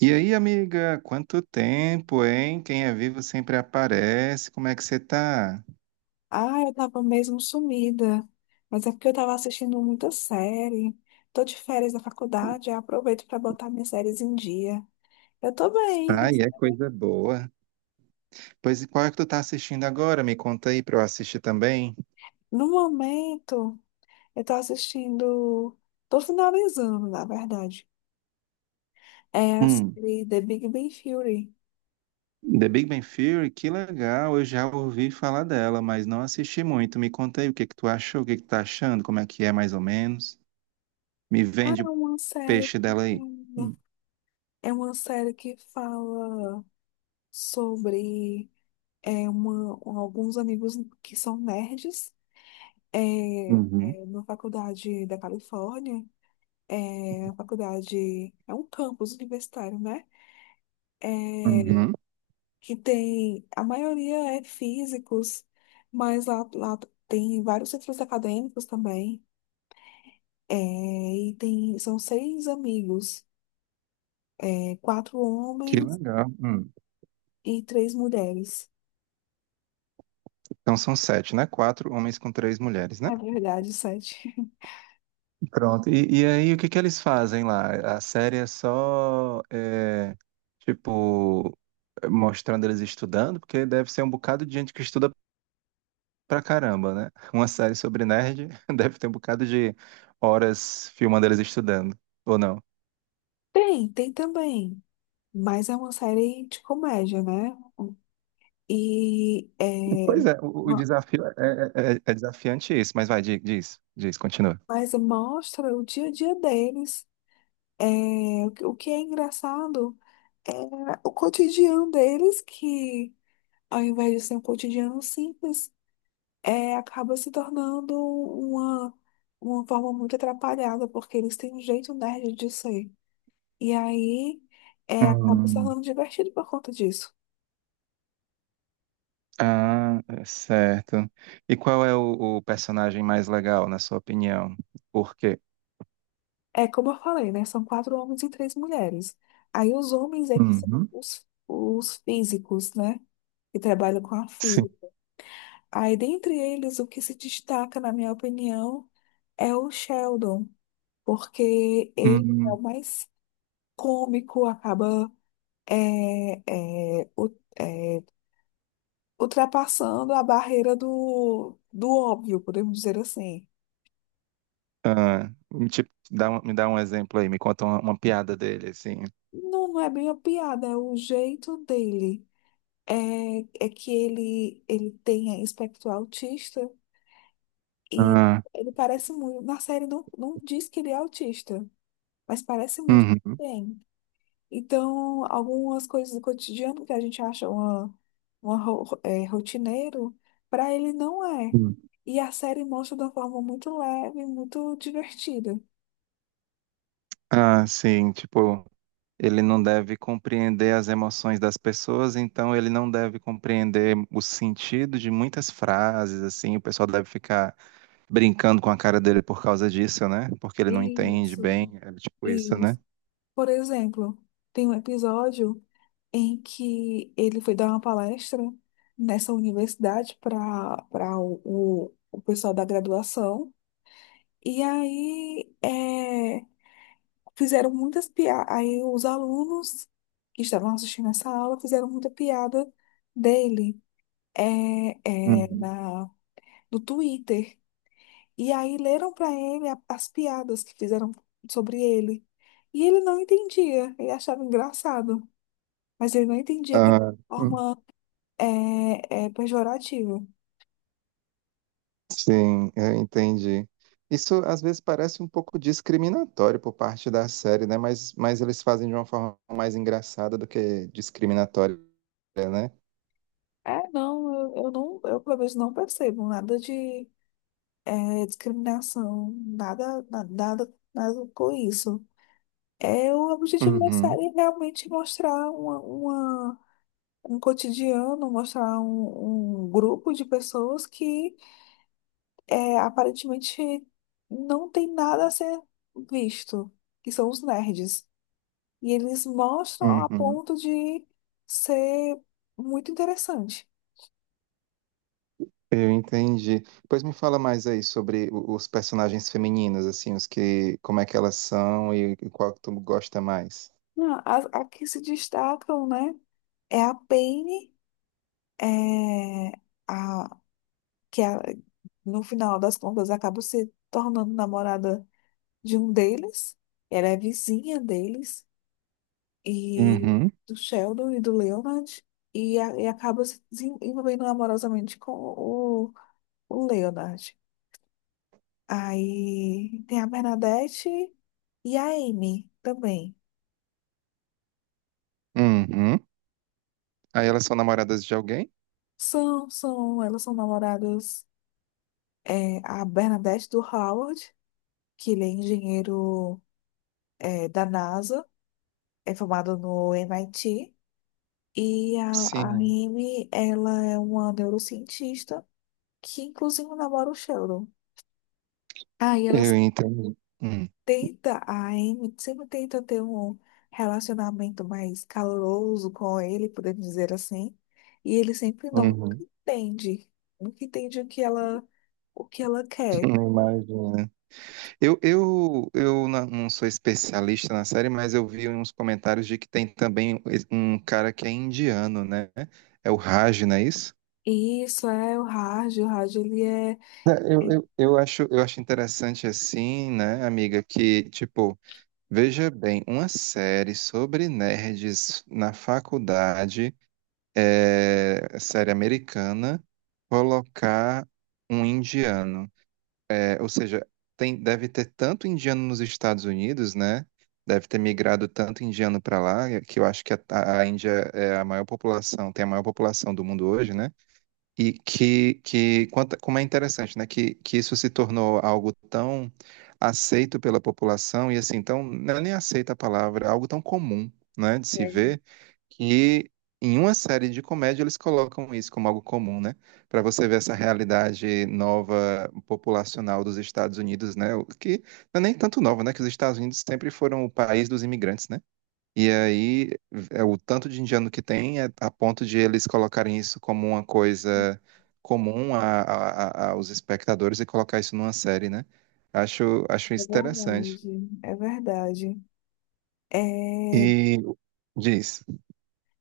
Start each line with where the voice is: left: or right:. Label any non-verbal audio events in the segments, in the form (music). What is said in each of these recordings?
right: E aí, amiga, quanto tempo, hein? Quem é vivo sempre aparece. Como é que você tá?
left: Ah, eu tava mesmo sumida. Mas é porque eu tava assistindo muita série. Tô de férias da faculdade, eu aproveito para botar minhas séries em dia. Eu tô bem,
right: Ai,
left: mas
right: é coisa boa. Pois e qual é que tu tá assistindo agora? Me conta aí pra eu assistir também.
left: no momento eu tô assistindo. Tô finalizando, na verdade. É a
right: Hum,
left: série The Big Bang Theory.
right: The Big Bang Theory, que legal. Eu já ouvi falar dela, mas não assisti muito. Me conta aí o que que tu achou, o que que tu tá achando, como é que é mais ou menos. Me
left: Ah, é
right: vende o
left: uma série
right: peixe dela aí.
left: linda.
right: Hum,
left: É uma série que fala sobre uma, alguns amigos que são nerds. É,
right: Uhum,
left: é uma faculdade da Califórnia, é uma faculdade, é um campus universitário, né? É,
right: uhum.
left: que tem, a maioria é físicos, mas lá tem vários centros acadêmicos também. É, e tem, são seis amigos, é, quatro
right: Que
left: homens
right: legal. Hum.
left: e três mulheres.
right: Então são sete, né? Quatro homens com três mulheres, né?
left: É verdade, sete. (laughs)
right: Pronto. E aí, o que que eles fazem lá? A série é tipo, mostrando eles estudando, porque deve ser um bocado de gente que estuda pra caramba, né? Uma série sobre nerd (laughs) deve ter um bocado de horas filmando eles estudando, ou não?
left: Tem, tem também, mas é uma série de comédia, né? E é,
right: Pois é, o desafio é desafiante isso, mas vai, diz, continua.
left: mas mostra o dia a dia deles. É, o que é engraçado é o cotidiano deles, que ao invés de ser um cotidiano simples, é, acaba se tornando uma forma muito atrapalhada, porque eles têm um jeito nerd de ser. E aí é, acaba se
right: Hum.
left: tornando divertido por conta disso.
right: Ah, é certo. E qual é o personagem mais legal, na sua opinião? Por quê?
left: É como eu falei, né? São quatro homens e três mulheres. Aí os homens é que são
right: Uhum.
left: os físicos, né? Que trabalham com a física. Aí, dentre eles, o que se destaca, na minha opinião, é o Sheldon, porque ele é
right: Hum,
left: o mais cômico, acaba é, é, u- é, ultrapassando a barreira do óbvio, podemos dizer assim.
right: ah, me dá um exemplo aí, me conta uma piada dele, assim.
left: Não, não é bem uma piada, é o jeito dele. É, é que ele tem espectro autista e
right: Ah,
left: ele parece muito. Na série não, não diz que ele é autista, mas parece muito que
right: uhum,
left: tem. Então, algumas coisas do cotidiano que a gente acha uma, uma rotineiro, para ele não é.
right: hum.
left: E a série mostra de uma forma muito leve, muito divertida.
right: Ah, sim, tipo, ele não deve compreender as emoções das pessoas, então ele não deve compreender o sentido de muitas frases, assim, o pessoal deve ficar brincando com a cara dele por causa disso, né? Porque ele não entende
left: Isso.
right: bem, é tipo isso, né?
left: Isso, por exemplo, tem um episódio em que ele foi dar uma palestra nessa universidade para o pessoal da graduação. E aí, é, fizeram muitas piadas. Aí os alunos que estavam assistindo essa aula fizeram muita piada dele é,
right: Uhum.
left: na, no Twitter. E aí leram para ele a- as piadas que fizeram sobre ele. E ele não entendia, ele achava engraçado, mas ele não entendia que era
right: Ah,
left: uma forma pejorativa.
right: Sim, eu entendi. Isso às vezes parece um pouco discriminatório por parte da série, né? Mas eles fazem de uma forma mais engraçada do que discriminatória, né?
left: É, não, eu não, eu pelo menos não percebo nada de é, discriminação, nada, na- nada, nada com isso. É, o objetivo da
right: Uhum,
left: série é realmente mostrar uma- um cotidiano, mostrar um, um grupo de pessoas que é, aparentemente não tem nada a ser visto, que são os nerds. E eles mostram a
right: uhum.
left: ponto de ser muito interessante.
right: Eu entendi. Pois me fala mais aí sobre os personagens femininos, assim, os que, como é que elas são e qual que tu gosta mais.
left: Não, as- a que se destacam, né? É a Penny, é, a, que a- no final das contas acaba se tornando namorada de um deles. Ela é vizinha deles e
right: Uhum,
left: do Sheldon e do Leonard e, a- e acaba se desen- envolvendo amorosamente com o Leonard. Aí tem a Bernadette e a Amy também.
right: uhum. Aí elas são namoradas de alguém?
left: São, são, elas são namoradas. É, a Bernadette do Howard, que ele é engenheiro é, da NASA, é formado no MIT. E a
right: Sim,
left: Amy, ela é uma neurocientista que, inclusive, namora o Sheldon. Aí ela
right: eu
left: se-
right: entendi. Uhum,
left: tenta, a Amy sempre tenta ter um relacionamento mais caloroso com ele, podemos dizer assim. E ele sempre não
right: uhum.
left: entende, nunca entende o que ela quer.
right: Não imagino. Não sou especialista na série, mas eu vi uns comentários de que tem também um cara que é indiano, né? É o Raj, não é isso?
left: E isso é o Raj, ele é...
right: É, eu acho interessante assim, né, amiga, que, tipo, veja bem, uma série sobre nerds na faculdade, é, série americana, colocar um indiano. É, ou seja, tem, deve ter tanto indiano nos Estados Unidos, né? Deve ter migrado tanto indiano para lá, que eu acho que a Índia é a maior população, tem a maior população do mundo hoje, né? E que, como é interessante, né? Que isso se tornou algo tão aceito pela população, e assim, então, não é nem aceita a palavra, é algo tão comum, né, de se
left: É,
right: ver, que em uma série de comédia eles colocam isso como algo comum, né? Para você ver essa realidade nova populacional dos Estados Unidos, né? o Que não é nem tanto nova, né? Que os Estados Unidos sempre foram o país dos imigrantes, né? E aí, é o tanto de indiano que tem é a ponto de eles colocarem isso como uma coisa comum aos espectadores e colocar isso numa série, né? Acho, acho
left: é
right: isso interessante.
left: verdade, é verdade. É,
right: E diz.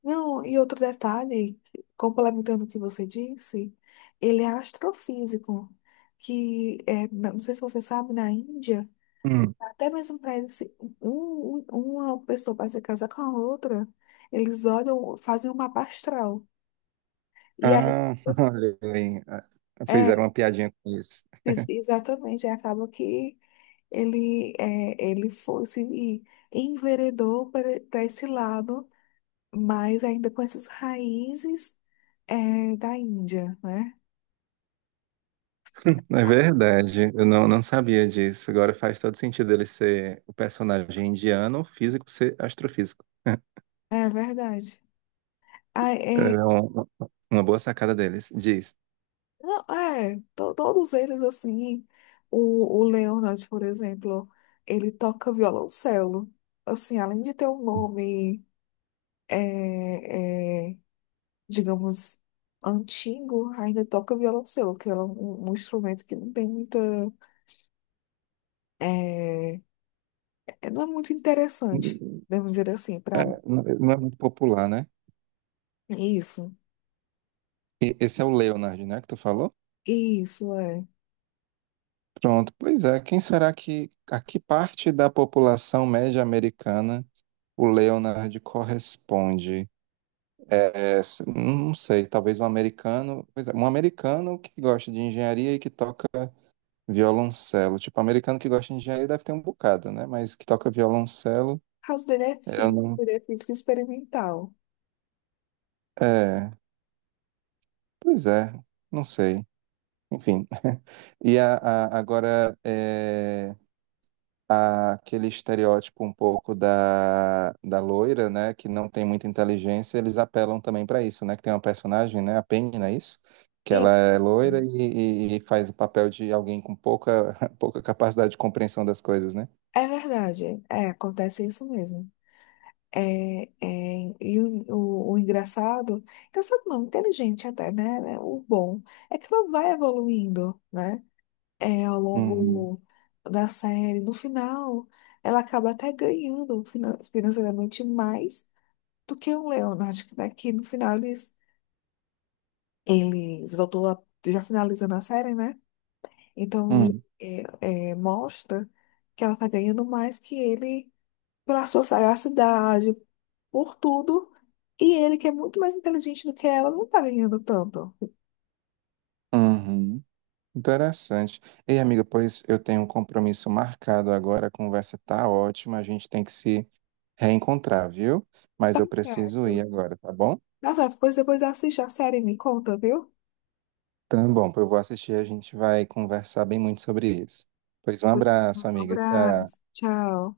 left: não, e outro detalhe, complementando o que você disse, ele é astrofísico, que é, não sei se você sabe, na Índia,
right: Hum.
left: até mesmo para eles, se- um- um, uma pessoa para se casar com a outra, eles olham, fazem um mapa astral. E aí,
right: Ah, (laughs) olha aí. Ah, fizeram
left: é,
right: uma piadinha com isso.
left: ex- exatamente, aí acaba que ele, é, ele foi, se enveredou para esse lado, mas ainda com essas raízes, é, da Índia, né?
right: É verdade, eu não, não sabia disso. Agora faz todo sentido ele ser o personagem indiano, físico ser astrofísico.
left: É verdade. Ah, é,
right: É uma boa sacada deles. Diz.
left: não, é, to- todos eles, assim, o Leonard, por exemplo, ele toca violoncelo. Assim, além de ter um nome, é, é, digamos, antigo, ainda toca violoncelo, que é um, um instrumento que não tem muita, é, é- não é muito interessante, devemos dizer assim, para
right: Não, não é muito popular, né?
left: isso,
right: Esse é o Leonard, né, que tu falou?
left: isso, é. O
right: Pronto, pois é. Quem será que, a que parte da população média americana o Leonard corresponde? Não sei, talvez um americano, pois é, um americano que gosta de engenharia e que toca violoncelo. Tipo, americano que gosta de engenharia deve ter um bocado, né? Mas que toca violoncelo,
left: caso dele é
right: eu
left: físico,
right: não,
left: ele é físico experimental.
right: é, pois é, não sei. Enfim. (laughs) E agora, é, aquele estereótipo um pouco da loira, né, que não tem muita inteligência, eles apelam também para isso, né, que tem uma personagem, né, a Penny, não é isso? Que
left: E
right: ela é loira e, e faz o papel de alguém com pouca, (laughs) pouca capacidade de compreensão das coisas, né?
left: é verdade, é, acontece isso mesmo. E o engraçado, engraçado não, inteligente até, né? Né, o bom é que ela vai evoluindo, né? É, ao
right: Uhum.
left: longo da série. No final, ela acaba até ganhando finan- financeiramente mais do que o Leonard, né? Que no final eles, eles voltou a- já finalizando a série, né? Então,
right: Hum.
left: é, é, mostra que ela tá ganhando mais que ele pela sua sagacidade, por tudo. E ele, que é muito mais inteligente do que ela, não tá ganhando tanto.
right: Uhum. Interessante. Ei, amiga, pois eu tenho um compromisso marcado agora, a conversa tá ótima, a gente tem que se reencontrar, viu? Mas
left: Tá
right: eu preciso
left: certo.
right: ir agora, tá bom?
left: Tá certo, pois depois assiste a série e me conta, viu?
right: Tá bom, eu vou assistir, e a gente vai conversar bem muito sobre isso. Pois um
left: Um
right: abraço, amiga. Tchau.
left: abraço. Tchau.